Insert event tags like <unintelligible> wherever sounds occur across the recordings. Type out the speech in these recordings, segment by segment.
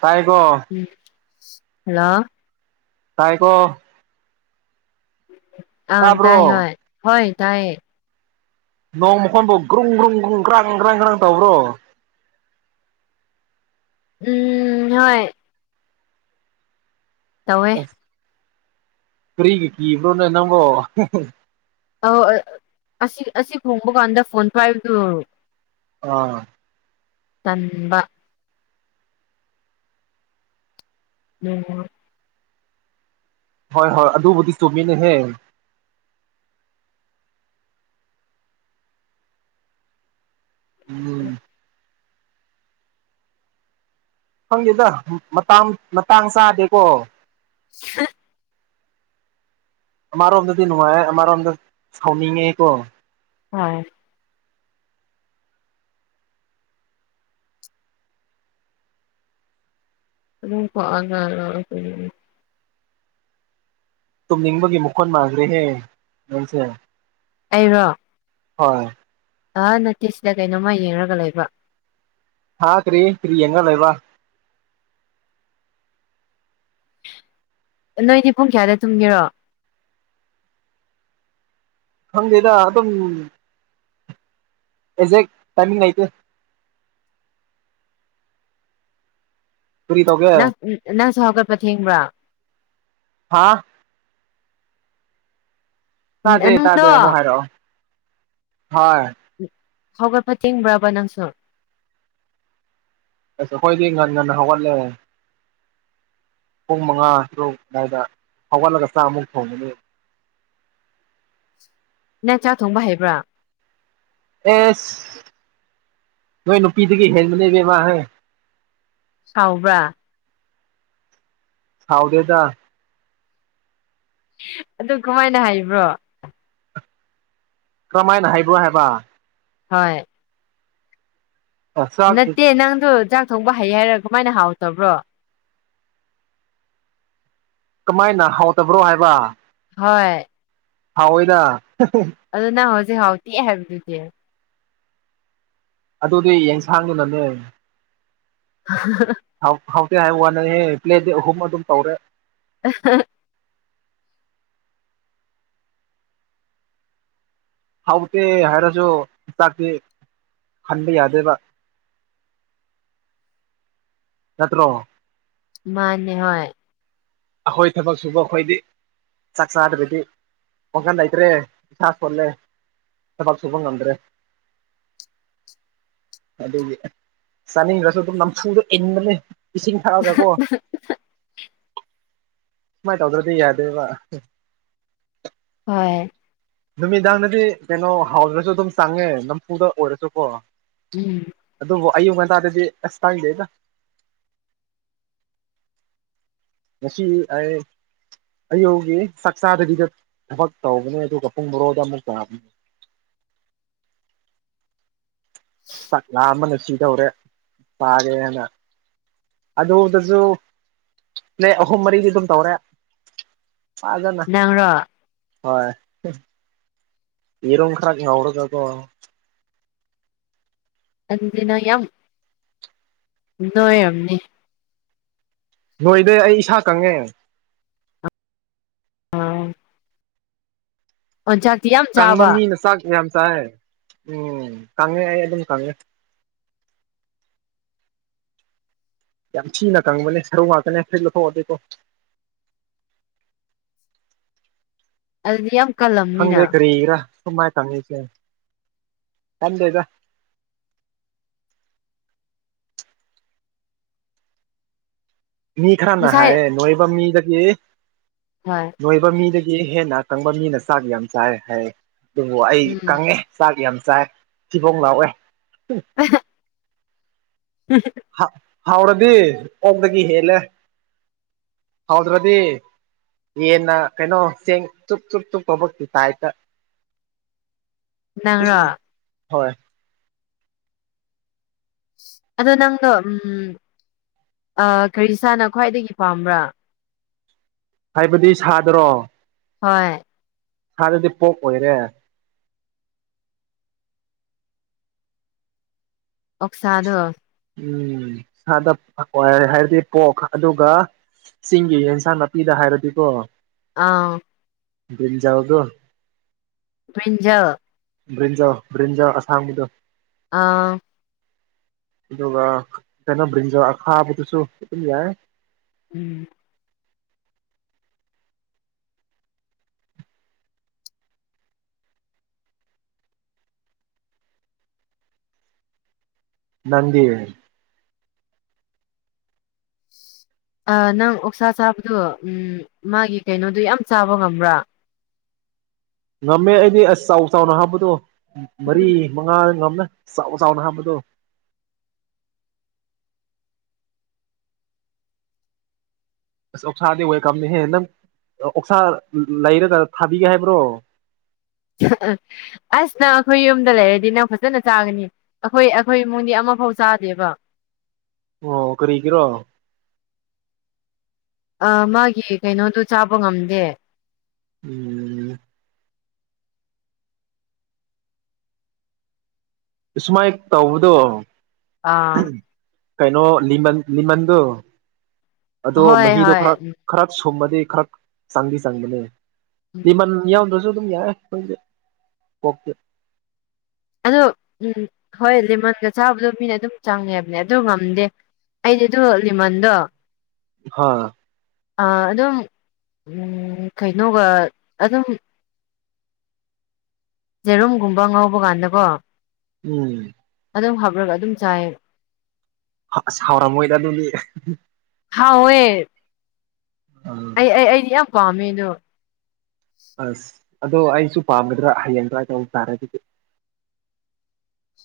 ꯇꯥꯑꯦꯀꯣ꯫ ꯎꯝ ꯍꯜꯂꯣ꯫ ꯇꯥꯏꯀꯣ꯫ ꯑꯥ ꯇꯥꯏ ꯇꯥꯕ꯭ꯔꯣ ꯍꯣꯏ ꯍꯣꯏ ꯇꯥꯏꯌꯦ꯫ ꯅꯣꯡ ꯃꯈꯣꯟꯕꯨ ꯒ꯭ꯔꯨꯡ ꯒ꯭ꯔꯨꯡ ꯒ꯭ꯔꯨꯡ ꯒ꯭ꯔꯥꯡ ꯒ꯭ꯔꯥꯡ ꯒ꯭ꯔꯥꯡ ꯇꯥꯎꯕ꯭ꯔꯣ꯫ ꯎꯝ ꯍꯣꯏ꯫ ꯇꯧꯋꯦ꯫ ꯑꯁ ꯀꯔꯤꯒꯤ ꯀꯤꯕ꯭ꯔꯣꯅꯦ ꯅꯪꯕꯣ꯫ <unintelligible> ꯑꯧ ꯑ ꯑꯁꯤ ꯑꯁꯤ ꯈꯣꯡꯕꯀꯥꯟꯗ ꯐꯣꯟ ꯄꯥꯏꯕꯗꯨ ꯑꯥ꯫ ꯇꯟꯕ꯫ <unintelligible> ꯍꯣꯏ-ꯍꯣꯏ ꯑꯗꯨꯕꯨꯗꯤ ꯆꯨꯝꯃꯤꯅꯦꯍꯦ꯫ ꯎꯝ꯫ ꯈꯪꯗꯦꯗ ꯃꯇꯥꯡ ꯃꯇꯥꯡ ꯆꯥꯗꯦꯀꯣ꯫ <unintelligible> ꯑꯃꯔꯣꯝꯗꯗꯤ ꯅꯨꯡꯉꯥꯏꯑꯦ ꯑꯃꯔꯣꯝꯗ ꯁꯥꯎꯅꯤꯡꯉꯦꯀꯣ꯫ ꯍꯣꯏ꯫ <inaudible> ꯇꯨꯝꯅꯤꯡꯕꯒꯤ ꯃꯥꯈꯣꯟ ꯃꯥꯅꯈ꯭ꯔꯦꯍꯦ ꯅꯪꯁꯦ꯫ ꯑꯩꯔꯣ꯫ ꯍꯣꯏ꯫ ꯑꯥ ꯅꯠꯇꯦ ꯁꯤꯗ ꯀꯩꯅꯣꯝꯃ ꯌꯦꯡꯔꯒ ꯂꯩꯕ꯫ ꯍꯥꯥ ꯀ꯭ꯔꯤ ꯀ꯭ꯔꯤ ꯌꯦꯡꯔ ꯂꯩꯕ꯫ ꯅꯣꯏꯗꯤ ꯄꯨꯡ ꯀꯌꯥꯗ ꯇꯨꯝꯒꯦꯔꯣ꯫ ꯈꯪꯗꯦꯗ ꯑꯗꯨꯝ ꯑꯦꯛꯖꯦꯛ ꯇꯥꯏꯃꯤꯡ ꯂꯩꯇꯦ꯫ ꯀꯔꯤ ꯇꯧꯒꯦ ꯅꯪ ꯅꯪꯁꯨ ꯍꯧꯒꯠꯄ ꯊꯦꯡꯕ꯭ꯔꯥ꯫ ꯍꯥꯥ꯫ ꯇꯥꯗꯦ-ꯇꯥꯗꯦ ꯅꯪꯗꯣ ꯑꯃꯨꯛ ꯍꯥꯏꯔꯛꯑꯣ ꯍꯣꯏ꯫ ꯍꯧꯒꯠꯄ ꯊꯦꯡꯕ꯭ꯔꯕ ꯅꯪꯁꯨ꯫ ꯑꯁ ꯑꯈꯣꯏꯗꯤ ꯉꯟ ꯉꯟꯅ ꯍꯧꯒꯠꯂꯦ꯫ ꯄꯨꯡ ꯃꯉꯥ ꯇꯔꯨꯛ ꯑꯗꯨꯋꯥꯏꯗ ꯍꯧꯒꯠꯂꯒ ꯆꯥꯛ ꯑꯃꯨꯛ ꯊꯣꯡꯒꯅꯤ꯫ ꯅꯪ ꯆꯥꯛ ꯊꯣꯡꯕ ꯍꯩꯕ꯭ꯔꯥ꯫ ꯑꯦꯁ ꯅꯣꯏ ꯅꯨꯄꯤꯗꯒꯤ ꯍꯦꯟꯕꯅꯦ ꯏꯕꯦꯝꯃꯥ ꯍꯦ꯫ ꯁꯥꯎꯕ꯭ꯔꯥ꯫ ꯁꯥꯎꯗꯦꯗꯥ꯫ ꯑꯗꯨ ꯀꯃꯥꯏꯅ ꯍꯥꯏꯕ꯭ꯔꯣ꯫ ꯀ꯭ꯔꯃꯥꯏꯅ ꯍꯥꯏꯕ꯭ꯔꯣ ꯍꯥꯏꯕꯥ꯫ ꯍꯣꯏ꯫ ꯆꯥꯛ ꯅꯠꯇꯦ ꯅꯪꯗꯨ ꯆꯥꯛ ꯊꯣꯡꯕ ꯍꯩꯌꯦ ꯍꯥꯏꯔ ꯀꯃꯥꯏꯅ ꯍꯥꯎꯇꯕ꯭ꯔꯣ꯫ ꯀꯃꯥꯏꯅ ꯍꯥꯎꯇꯕ꯭ꯔꯣ ꯍꯥꯏꯕꯥ꯫ ꯍꯣꯏ ꯍꯥꯎꯏꯅ ꯑꯗꯨ ꯅꯪ ꯍꯧꯖꯤꯛ ꯍꯥꯎꯇꯦ ꯍꯥꯏꯕꯗꯨꯗꯤ ꯑꯗꯨꯗꯤ ꯌꯦꯡꯁꯥꯡꯗꯨꯅꯅꯦ <unintelligible> ꯍꯥꯎꯇꯦ ꯍꯥꯏ ꯋꯥꯅꯦꯍꯦ ꯄ꯭ꯂꯦꯗꯤ ꯑꯍꯨꯝ ꯑꯗꯨꯝ ꯇꯧꯔꯦ ꯑ ꯍ <unintelligible> ꯍꯥꯎꯇꯦ ꯍꯥꯏꯔꯁꯨ ꯆꯥꯛꯇꯤ ꯍꯟꯕ ꯌꯥꯗꯦꯕ ꯅꯠꯇ꯭ꯔꯣ ꯃꯥꯅꯦ ꯍꯣꯏ ꯑꯈꯣꯏ ꯊꯕꯛ ꯁꯨꯕ ꯑꯈꯣꯏꯗꯤ ꯆꯥꯛ ꯆꯥꯗ꯭ꯔꯗꯤ ꯋꯥꯡꯈꯟ ꯂꯩꯇ꯭ꯔꯦ ꯏꯁꯥ ꯁꯣꯟꯂꯦ ꯊꯕꯛ ꯁꯨꯨꯕ ꯉꯝꯗ꯭ꯔꯦ ꯑꯗꯨꯒꯤ ꯆꯥꯅꯤꯡꯗ꯭ꯔꯁꯨ ꯑꯗꯨꯝ ꯅꯝꯐꯨꯗ ꯏꯟꯕꯅꯦ ꯏꯁꯤꯡ ꯊꯛꯑꯒ ꯀꯣ ꯁꯨꯃꯥꯏꯟ ꯇꯧꯗ꯭ꯔꯗꯤ ꯌꯥꯗꯦꯕ ꯍꯣꯏ ꯅꯨꯃꯤꯗꯥꯡꯗꯗꯤ ꯀꯩꯅꯣ ꯍꯥꯎꯗ꯭ꯔꯁꯨ ꯑꯗꯨꯝ ꯆꯪꯉꯦ ꯅꯝꯐꯨꯗ ꯑꯣꯏꯔꯁꯨꯀꯣ ꯎꯝ ꯑꯗꯨꯕꯨ ꯑꯌꯨꯛ ꯉꯟꯇꯥꯗꯗꯤ ꯑꯁ ꯇꯥꯡꯗꯦꯗ ꯉꯁꯤ ꯑꯩ ꯑꯩꯌꯨꯒꯤ ꯆꯥꯛ ꯆꯥꯗꯕꯤꯗ ꯊꯕꯛ ꯇꯧꯕꯅꯦ ꯗꯨꯒ ꯄꯨꯡ ꯕꯔꯣꯗ ꯑꯃꯨꯛꯀ ꯆꯥꯛ ꯂꯥꯝꯕꯅ ꯁꯤꯗꯧꯔꯦ ꯆꯥꯔꯦꯅ ꯑꯂꯨꯗꯖꯨ ꯄ꯭ꯂꯦ ꯑꯍꯨꯝ ꯃꯔꯤꯗꯤ ꯑꯗꯨꯝ ꯇꯧꯔꯦ ꯐꯥꯖꯅ ꯅꯪꯔꯣ ꯍꯣꯏ ꯌꯦꯔꯨꯝ ꯈꯔ ꯉꯧꯔꯒꯀꯣ ꯑꯗꯨꯗꯤ ꯅꯣꯏ ꯌꯥꯝ ꯅꯣꯏꯔꯝꯅꯤ ꯅꯣꯏꯗꯦ ꯑꯩ ꯏꯁꯥ ꯀꯪꯉꯦ ꯑꯣꯖꯥꯇꯤ ꯌꯥꯝ ꯀꯪꯕ ꯆꯥꯕ ꯃꯤꯅ ꯆꯥꯛ ꯌꯥꯝ ꯆꯥꯏ ꯎꯝ ꯀꯪꯉꯦ ꯑꯩ ꯑꯗꯨꯝ ꯀꯪꯉꯦ ꯌꯥꯝ ꯊꯤꯅ ꯀꯪꯕꯅꯦ ꯁꯔꯨ ꯉꯥꯛꯇꯅꯦ ꯐꯨꯔꯤꯠ ꯂꯧꯊꯣꯛ ꯑꯗꯤꯀꯣ ꯑꯗꯨꯗꯤ ꯌꯥꯝ ꯀꯜꯂꯝ ꯈꯪꯗꯦ ꯀꯔꯤꯒꯤꯔꯥ ꯁꯨꯃꯥꯏꯅ ꯀꯪꯉꯤꯁꯦ ꯈꯟꯗꯦꯗ ꯃꯤ ꯈꯔꯅ ꯉꯁꯥꯏ ꯍꯥꯏꯌꯦ ꯅꯣꯏꯕ ꯃꯤꯗꯗꯤ ꯍꯣꯏ ꯅꯣꯏꯕ ꯃꯤꯗꯒꯤ ꯍꯦꯟꯅ ꯀꯪꯕ ꯃꯤꯅ ꯆꯥꯛ ꯌꯥꯝ ꯆꯥꯏ ꯍꯥꯏ ꯑꯗꯨꯕꯨ ꯑꯩ ꯎꯝ ꯀꯪꯉꯦ ꯆꯥꯛ ꯌꯥꯝ ꯆꯥꯏ ꯊꯤꯕꯣꯡ ꯂꯥꯎꯋꯦ <unintelligible> <unintelligible> ꯍꯥ ꯍꯥꯎꯔꯗꯤ ꯑꯣꯛꯗꯒꯤ ꯍꯦꯜꯂꯦ ꯍꯥꯎꯗ꯭ꯔꯗꯤ ꯌꯦꯟꯅ ꯀꯩꯅꯣ ꯆꯦꯡ ꯇꯨꯞ ꯇꯨꯞ ꯇꯨꯞ ꯇꯧꯕꯒꯤ ꯇꯥꯏꯞ ꯇ <inaudible> ꯅꯪꯔꯣ ꯍꯣꯏ ꯑꯗꯣ ꯅꯪꯗꯣ ꯑ ꯀ꯭ꯔꯤꯁꯥꯅ ꯈ꯭ꯋꯥꯏꯗꯒꯤ ꯄꯥꯝꯕ꯭ꯔꯥ ꯍꯥꯏꯕꯗꯤ ꯁꯥꯗ꯭ꯔꯣ ꯍꯣꯏ ꯁꯥꯗꯗꯤ ꯄꯣꯛ ꯑꯣꯏꯔꯦ ꯑꯣꯛ ꯁꯥꯥꯗꯨ ꯎꯝ ꯁꯥꯗ <inaudible> ꯍꯥꯏꯔꯗꯤ ꯄꯣꯛ ꯑꯗꯨꯒ ꯆꯤꯡꯒꯤ ꯌꯦꯟꯁꯥꯡ ꯅꯥꯄꯤꯗ ꯍꯥꯏꯔꯗꯤꯀꯣ ꯑꯥ ꯕ꯭ꯔꯤꯟꯖꯥꯜꯗꯨ ꯕ꯭ꯔꯤꯟꯖꯜ ꯕ꯭ꯔꯤꯟꯖꯜ ꯕ꯭ꯔꯤꯟꯖꯜ ꯑꯁꯥꯡꯕꯗꯣ ꯑꯥ ꯑꯗꯨꯒ ꯀꯩꯅꯣ ꯕ꯭ꯔꯤꯟꯖꯜ ꯑꯈꯥꯕꯗꯨꯁꯨ ꯑꯗꯨꯝ ꯌꯥꯏ ꯎꯝ ꯅꯪꯗꯤ ꯑꯥ ꯅꯪ ꯑꯣꯛꯁꯥ ꯆꯥꯕꯗꯨ ꯎꯝ ꯃꯥꯒꯤ ꯀꯩꯅꯣꯗꯨ ꯌꯥꯝ ꯆꯥꯕ ꯉꯝꯕ꯭ꯔꯥ ꯉꯝꯃꯦ ꯑꯩꯗꯤ ꯑꯁ ꯆꯥꯎ ꯆꯥꯎꯅ ꯍꯥꯞꯄꯇꯣ ꯃꯔꯤ ꯃꯉꯥ ꯉꯝꯃꯦ ꯆꯥꯎ ꯆꯥꯎꯅ ꯍꯥꯞꯄꯗꯣ ꯑꯁ ꯑꯣꯛꯁꯥꯗꯤ ꯋꯦꯜꯀꯝꯅꯦꯍꯦ ꯅꯪ ꯑꯣꯛꯁꯥ ꯂꯩꯔꯒ ꯊꯥꯕꯤꯒꯦ ꯍꯥꯏꯕ꯭ꯔꯣ <unintelligible> ꯑꯁ ꯅꯪ ꯑꯩꯈꯣꯏ ꯌꯨꯝꯗ ꯂꯩꯔꯗꯤ ꯅꯪ ꯐꯖꯅ ꯆꯥꯒꯅꯤ ꯑꯩꯈꯣꯏ ꯑꯩꯈꯣꯏ ꯏꯃꯨꯡꯗꯤ ꯑꯃꯐꯥꯎ ꯆꯥꯗꯦꯕ ꯑꯣ ꯀꯔꯤꯒꯤꯔꯣ ꯑꯥ ꯃꯥꯒꯤ ꯀꯩꯅꯣꯗꯨ ꯆꯥꯕ ꯉꯝꯗꯦ ꯎꯝ ꯑꯁꯨꯃꯥꯏ ꯇꯧꯕꯗꯣ ꯑꯥ ꯀꯩꯅꯣ ꯂꯤꯃꯟ ꯂꯤꯃꯟꯗꯣ ꯑꯗꯣ ꯍꯣꯏ ꯃꯍꯤꯗꯣ ꯍꯣꯏ ꯈꯔ ꯎꯝ ꯈꯔꯠ ꯁꯨꯝꯃꯗꯤ ꯈꯔ ꯆꯪꯗꯤ ꯆꯪꯕꯅꯦ ꯎꯝ ꯂꯤꯃꯟ ꯌꯥꯎꯗ꯭ꯔꯁꯨ ꯑꯗꯨꯝ ꯌꯥꯏ ꯑꯈꯣꯏꯒꯤꯗꯤ ꯄꫭꯛꯇꯤ ꯑꯗꯨ ꯎꯝ ꯍꯣꯏ ꯂꯦꯃꯟꯒ ꯆꯥꯕꯗꯣ ꯃꯤꯅ ꯑꯗꯨꯝ ꯆꯪꯉꯦ ꯍꯦꯕꯅꯦ ꯑꯗꯨ ꯉꯝꯗꯦ ꯑꯩꯗꯤ ꯗꯨ ꯂꯤꯃꯟꯗꯣ ꯍꯥ ꯑꯥ ꯑꯗꯨꯝ ꯎꯝ ꯀꯩꯅꯣꯒ ꯑꯗꯨꯝ ꯖꯦꯔꯨꯝꯒꯨꯝꯕ ꯉꯧꯕ ꯀꯥꯟꯗꯀꯣ ꯎꯝ ꯑꯗꯨꯝ ꯍꯥꯞꯔꯒ ꯑꯗꯨꯝ ꯆꯥꯏ ꯑꯁ ꯍꯥꯎꯔꯝꯃꯣꯏꯗ ꯑꯗꯨꯗꯤ ꯍꯥꯎꯋꯦ ꯑꯥ ꯑꯩ ꯑꯩ ꯑꯩꯗꯤ ꯌꯥꯝ ꯄꯥꯝꯃꯦ ꯑꯗꯨ ꯑꯁ ꯑꯗꯣ ꯑꯩꯁꯨ ꯄꯥꯝꯒꯗ꯭ꯔꯥ ꯍꯌꯦꯡ ꯇ꯭ꯔꯥꯏ ꯇꯧꯕ ꯇꯥꯔꯦ ꯑꯗꯨꯗꯤ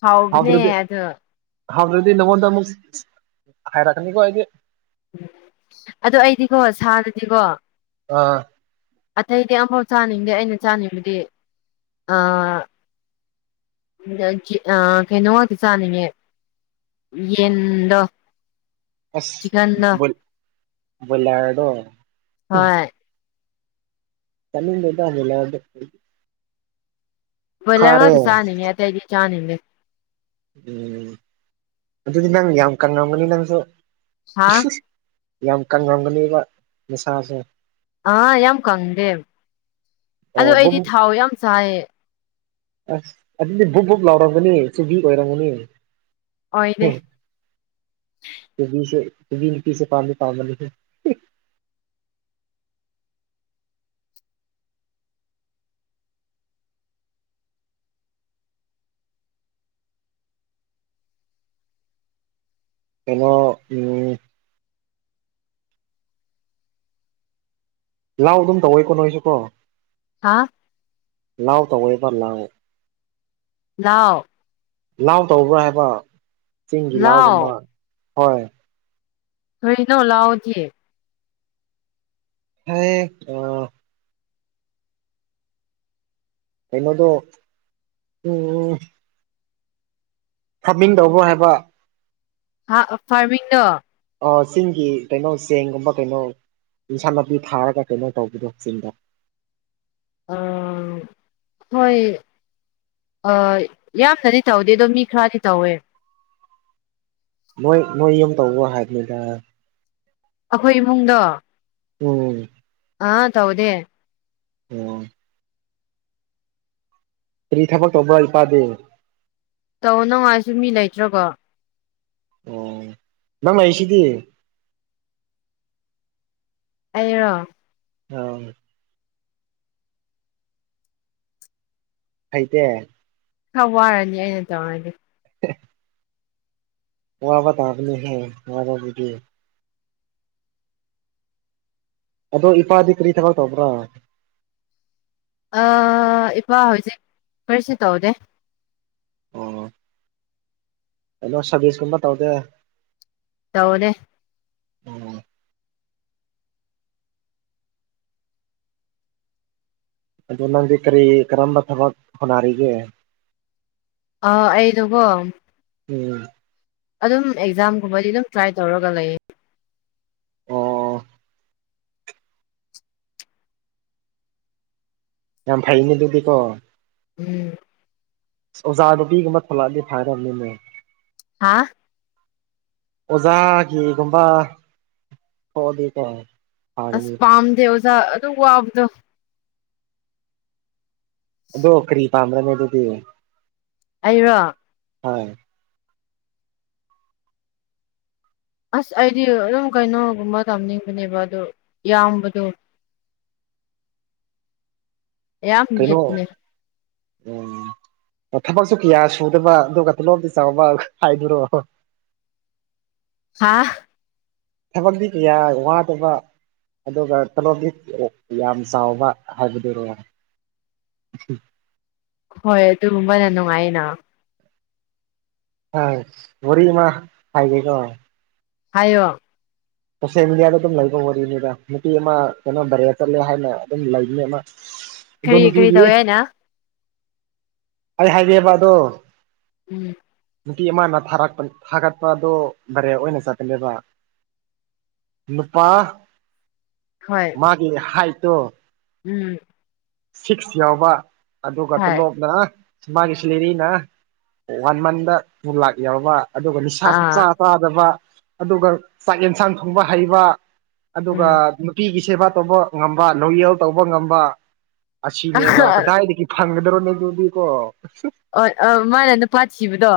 ꯍꯥꯎꯕꯅꯦ ꯑꯗꯨ ꯍꯥꯎꯇ꯭ꯔꯗꯤ ꯅꯪꯉꯣꯟꯗ ꯑꯃꯨꯛ ꯍꯥꯏꯔꯛꯀꯅꯤꯀꯣ ꯑꯩꯗꯤ ꯑꯗꯣ ꯑꯩꯗꯤꯀꯣ ꯁꯥꯗꯗꯤꯀꯣ ꯑꯥ ꯑꯇꯩꯗꯤ ꯑꯝꯐꯥꯎ ꯆꯥꯅꯤꯡꯗꯦ ꯑꯩꯅ ꯆꯥꯅꯤꯡꯕꯗꯤ ꯑꯥ ꯎꯝ ꯑꯥ ꯖꯤ ꯑꯥ ꯀꯩꯅꯣ ꯉꯥꯛꯇꯤ ꯆꯥꯅꯤꯡꯉꯦ ꯌꯦꯟꯗꯣ ꯑꯁ ꯆꯤꯛꯀꯟꯗꯣ ꯕꯨꯜ ꯕꯨꯜꯂꯔꯗꯣ ꯍꯣꯏ ꯆꯥꯅꯤꯡꯗꯦꯗ ꯕꯣꯏꯂ꯭ꯔꯗꯤ ꯕꯣꯏꯂ꯭ꯔ ꯉꯛꯇ ꯆꯥꯅꯤꯡꯉꯦ ꯑꯇꯩꯗꯤ ꯆꯥꯅꯤꯡꯗꯦ ꯎꯝ ꯑꯗꯨꯗꯤ ꯅꯪ ꯌꯥꯝ ꯀꯪꯔꯝꯒꯅꯤ ꯅꯪꯁꯨ ꯍꯥ ꯌꯥꯝ ꯀꯪꯔꯝꯒꯅꯤꯕ ꯅꯁꯥꯁꯦ ꯑꯥ ꯌꯥꯝ ꯀꯪꯗꯦ ꯑꯣ ꯑꯗꯣ ꯕꯨꯞ ꯑꯩꯗꯤ ꯊꯥꯎ ꯌꯥꯝ ꯆꯥꯏꯌꯦ ꯑꯁ ꯑꯗꯨꯗꯤ ꯕꯨꯞ ꯕꯨꯞ ꯂꯥꯎꯔꯝꯒꯅꯤ ꯆꯨꯕꯤ ꯑꯣꯏꯔꯝꯒꯅꯤ ꯍꯦ ꯑꯣꯏꯗꯦ ꯆꯨꯕꯤꯁꯦ ꯆꯨꯕꯤ ꯅꯨꯄꯤꯁꯦ ꯄꯥꯝꯗꯤ ꯄꯥꯝꯕꯅꯤꯍꯦ ꯀꯩꯅꯣ ꯎꯝ ꯂꯥꯎ ꯑꯗꯨꯝ ꯇꯧꯋꯦꯀꯣ ꯅꯣꯏꯁꯨ ꯀꯣ ꯍꯥꯥ ꯂꯥꯎ ꯇꯧꯋꯦꯕ ꯂꯥꯎ ꯂꯥꯎ ꯂꯥꯎ ꯇꯧꯕ꯭ꯔꯥ ꯍꯥꯏꯕ ꯆꯤꯡꯒꯤ ꯂꯥꯎ ꯂꯥꯎꯒꯨꯝꯕ ꯍꯣꯏ ꯀꯔꯤꯅꯣ ꯂꯥꯎꯑꯗꯤ ꯍꯩ ꯑꯥ ꯀꯩꯅꯣꯗꯣ ꯎꯝ ꯐꯥꯔꯃꯤꯡ ꯇꯧꯕ꯭ꯔꯣ ꯍꯥꯏꯕ ꯍꯥ ꯑꯥ ꯐꯥꯔꯃꯤꯡꯗꯣ ꯑꯣ ꯆꯤꯡꯒꯤ ꯀꯩꯅꯣ ꯆꯦꯡꯒꯨꯝꯕ ꯀꯩꯅꯣ ꯏꯟꯁꯥꯡ ꯅꯥꯄꯤ ꯊꯥꯔꯒ ꯀꯩꯅꯣ ꯇꯧꯕꯗꯣ ꯆꯤꯡꯗ ꯑꯥꯝ ꯍꯣꯏ ꯑꯣꯏ ꯌꯥꯝꯅꯗꯤ ꯇꯧꯗꯦꯗꯣ ꯃꯤ ꯈꯔꯗꯤ ꯇꯧꯋꯦ ꯅꯣꯏ ꯅꯣꯏ ꯌꯨꯝ ꯇꯧꯕ꯭ꯔꯣ ꯍꯥꯏꯕꯅꯤꯗ ꯑꯈꯣꯏ ꯏꯃꯨꯡꯗꯣ ꯎꯝ ꯑꯥ ꯇꯧꯗꯦ ꯎꯝ ꯑꯣ ꯀꯔꯤ ꯊꯕꯛ ꯇꯧꯕ꯭ꯔꯥ ꯏꯄꯥꯗꯤ ꯇꯧꯅꯉꯥꯏꯁꯨ ꯃꯤ ꯂꯩꯇ꯭ꯔꯒꯥ ꯑꯣ ꯅꯪ ꯂꯩꯁꯤꯗꯤ ꯑꯩꯔꯣ ꯑꯧ ꯍꯩꯇꯦ ꯈꯔ ꯋꯥꯔꯅꯤ ꯑꯩꯅ ꯇꯧꯔꯗꯤ <unintelligible> ꯋꯥꯕ ꯇꯥꯕꯅꯤꯍꯦ ꯋꯥꯕꯕꯨꯗꯤ ꯑꯗꯣ ꯏꯄꯥꯗꯤ ꯀꯔꯤ ꯊꯥꯕꯛ ꯇꯧꯕ꯭ꯔꯥ ꯑꯥ ꯏꯄꯥ ꯍꯧꯖꯤꯛ ꯀꯔꯤꯁꯨ ꯇꯧꯗꯦ ꯑꯣ ꯀꯩꯅꯣ ꯁꯔꯚꯤꯁꯀꯨꯝꯕ ꯇꯧꯗꯦ ꯇꯧꯗꯦ ꯑꯣ ꯑꯣ ꯑꯗꯣ ꯅꯪꯗꯤ ꯀꯔꯤ ꯀꯔꯝꯕ ꯊꯕꯛ ꯍꯣꯅꯔꯤꯒꯦ ꯑꯥ ꯑꯩꯗꯨꯀꯣ ꯎꯝ ꯑꯗꯨꯝ ꯑꯦꯛꯖꯥꯝꯒꯨꯝꯕꯗꯤ ꯑꯗꯨꯝ ꯇ꯭ꯔꯥꯏ ꯇꯧꯔꯒ ꯂꯩꯌꯦ꯫ ꯑꯣ ꯌꯥꯝ ꯐꯩꯅꯦ ꯑꯗꯨꯗꯤꯀꯣ꯫ ꯎꯝ꯫ ꯑꯣꯖꯥ ꯅꯨꯄꯤꯒꯨꯝꯕ ꯊꯣꯂꯛꯑꯗꯤ ꯐꯒꯗꯝꯅꯤꯅꯦ꯫ ꯍꯥꯥ꯫ ꯑꯣꯖꯥꯒꯤꯒꯨꯝꯕ ꯊꯣꯛꯑꯗꯤꯀꯣ꯫ ꯑꯁ ꯐꯒꯅꯤꯕ ꯄꯥꯝꯗꯦ ꯑꯣꯖꯥ ꯑꯗꯨꯛ ꯋꯥꯕꯗꯣ꯫ ꯑꯗꯣ ꯀꯔꯤ ꯄꯥꯝꯕ꯭ꯔꯅꯦ ꯑꯗꯨꯗꯤ꯫ ꯑꯩꯔꯣ꯫ ꯍꯣꯏ꯫ ꯑꯁ ꯑꯩꯗꯤ ꯑꯗꯨꯝ ꯀꯩꯅꯣꯒꯨꯝꯕ ꯇꯝꯅꯤꯡꯕꯅꯦꯕ ꯑꯗꯨ ꯏꯌꯥꯝꯕꯗꯣ ꯌꯥꯝ ꯀꯩꯅꯣ ꯌꯦꯠꯄꯅꯦ ꯎꯝ ꯑꯣ ꯊꯕꯛꯁꯨ ꯀꯤꯌꯥ ꯁꯨꯗꯕ ꯑꯗꯨꯒ ꯊꯣꯂꯣꯞꯇꯤ ꯆꯥꯎꯕ ꯍꯥꯏꯗꯨꯔꯣ꯫ ꯍꯥꯥ꯫ ꯊꯕꯛꯇꯤ ꯀꯌꯥ ꯋꯥꯗꯕ꯫ ꯑꯗꯨꯒ ꯇꯣꯂꯣꯞꯗꯤ ꯌꯥꯝ ꯆꯥꯎꯕ ꯍꯥꯏꯕꯗꯨꯔꯣ꯫ <unintelligible> ꯍꯣꯏ ꯑꯗꯨꯒꯨꯝꯕꯅ ꯅꯨꯡꯉꯥꯏꯅ꯫ ꯍꯁ ꯋꯥꯔꯤ ꯑꯃꯥ ꯍꯥꯏꯒꯦꯀꯣ꯫ ꯍꯥꯏꯌꯣ꯫ ꯁꯣꯁꯦꯜ ꯃꯦꯗꯤꯌꯥꯗ ꯑꯗꯨꯝ ꯂꯩꯕ ꯋꯥꯔꯤꯅꯤꯗ ꯅꯨꯄꯤ ꯑꯃ ꯀꯩꯅꯣ ꯚꯔꯦ ꯆꯠꯂꯦ ꯍꯥꯏꯅ ꯑꯗꯨꯝ ꯂꯩꯕꯅꯦ ꯑꯃ꯫ ꯑꯗꯣ ꯀꯔꯤ ꯀꯔꯤ ꯅꯨꯄꯤꯒꯤ ꯇꯧꯋꯦ ꯍꯥꯏꯅ꯫ ꯑꯩ ꯍꯥꯏꯒꯦꯕ ꯑꯗꯣ꯫ ꯎꯝ꯫ ꯅꯨꯄꯤ ꯑꯃꯅ ꯊꯥꯔꯛꯄ ꯊꯥꯒꯠꯄꯗꯣ ꯚꯥꯏꯔꯦꯜ ꯑꯣꯏꯅ ꯆꯠꯄꯅꯦꯕ꯫ ꯅꯨꯄꯥ ꯍꯣꯏ ꯃꯥꯒꯤ ꯍꯥꯏꯠꯇꯣ ꯎꯝ꯫ ꯁꯤꯛꯁ ꯌꯥꯎꯕ ꯑꯗꯨꯒ ꯍꯣꯏ ꯇꯣꯂꯣꯞꯅ ꯃꯥꯒꯤ ꯁꯤꯂꯦꯔꯤꯅ ꯋꯥꯟ ꯃꯟꯗ ꯇꯨ ꯂꯥꯛ ꯌꯥꯎꯕ ꯑꯗꯨꯒ ꯅꯤꯁꯥꯁꯨ ꯆꯥ ꯑꯥ ꯇꯥꯗꯕ ꯑꯗꯨꯒ ꯆꯥꯛ ꯌꯦꯟꯁꯥꯡ ꯊꯣꯡꯕ ꯍꯩꯕ ꯑꯗꯨꯒ ꯅꯨ ꯄꯤꯒꯤ ꯁꯦꯕꯥ ꯇꯧꯕ ꯉꯝꯕ ꯂꯣꯌꯦꯜ ꯇꯧꯕ ꯉꯝꯕ꯫ ꯑꯁꯤꯅꯦꯕ ꯀꯗꯥꯏꯗꯒꯤ ꯐꯪꯒꯗ꯭ꯔꯣꯅꯦ ꯑꯗꯨꯗꯤꯀꯣ꯫ <unintelligible> ꯑꯣꯏ ꯑꯣ ꯃꯥꯅ ꯅꯨꯄꯥ ꯊꯤꯕꯗꯣ꯫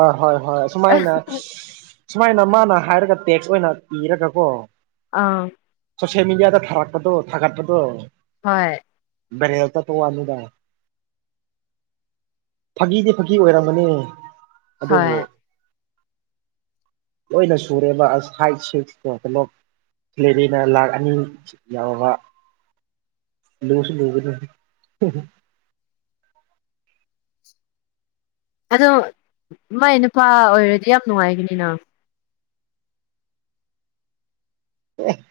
ꯑ ꯍꯣꯏ ꯍꯣꯏ ꯑꯁꯨꯃꯥꯏꯅ <unintelligible> ꯁꯨꯃꯥꯏꯅ ꯃꯥꯅ ꯍꯥꯏꯔꯒ ꯇꯦꯛꯁ ꯑꯣꯏꯅ ꯏꯔꯒ ꯀꯣ ꯑꯥ꯫ ꯁꯣꯁꯤꯌꯦꯜ ꯃꯦꯗꯤꯌꯥꯗ ꯊꯥꯔꯛꯄꯗꯣ ꯊꯥꯒꯠꯄꯗꯣ꯫ ꯍꯣꯏ꯫ ꯚꯥꯏꯔꯦꯜ ꯆꯠꯄꯋꯥꯅꯤꯗ꯫ ꯐꯥꯒꯤꯗꯤ ꯐꯥꯒꯤ ꯑꯣꯏꯔꯝꯝꯕꯅꯤ ꯍꯣꯏ ꯑꯗꯨꯕꯨ ꯂꯣꯏꯅ ꯁꯨꯔꯦꯕ ꯑꯁ ꯐꯥꯏꯕ ꯁꯤꯛꯁꯇꯣ ꯀꯅꫭ ꯁ꯭ꯂꯦꯔꯤꯅ ꯂꯥꯛ ꯑꯅꯤ ꯌꯥꯎꯕ꯫ ꯂꯨꯁꯨ ꯂꯨꯒꯅꯤ꯫ <unintelligible> ꯑꯗꯣ ꯃꯥꯏ ꯅꯨꯄꯥ ꯑꯣꯏꯔꯗꯤ ꯌꯥꯝ ꯅꯨꯡꯉꯥꯏꯒꯅꯤꯅꯥ꯫ ꯑꯦ꯫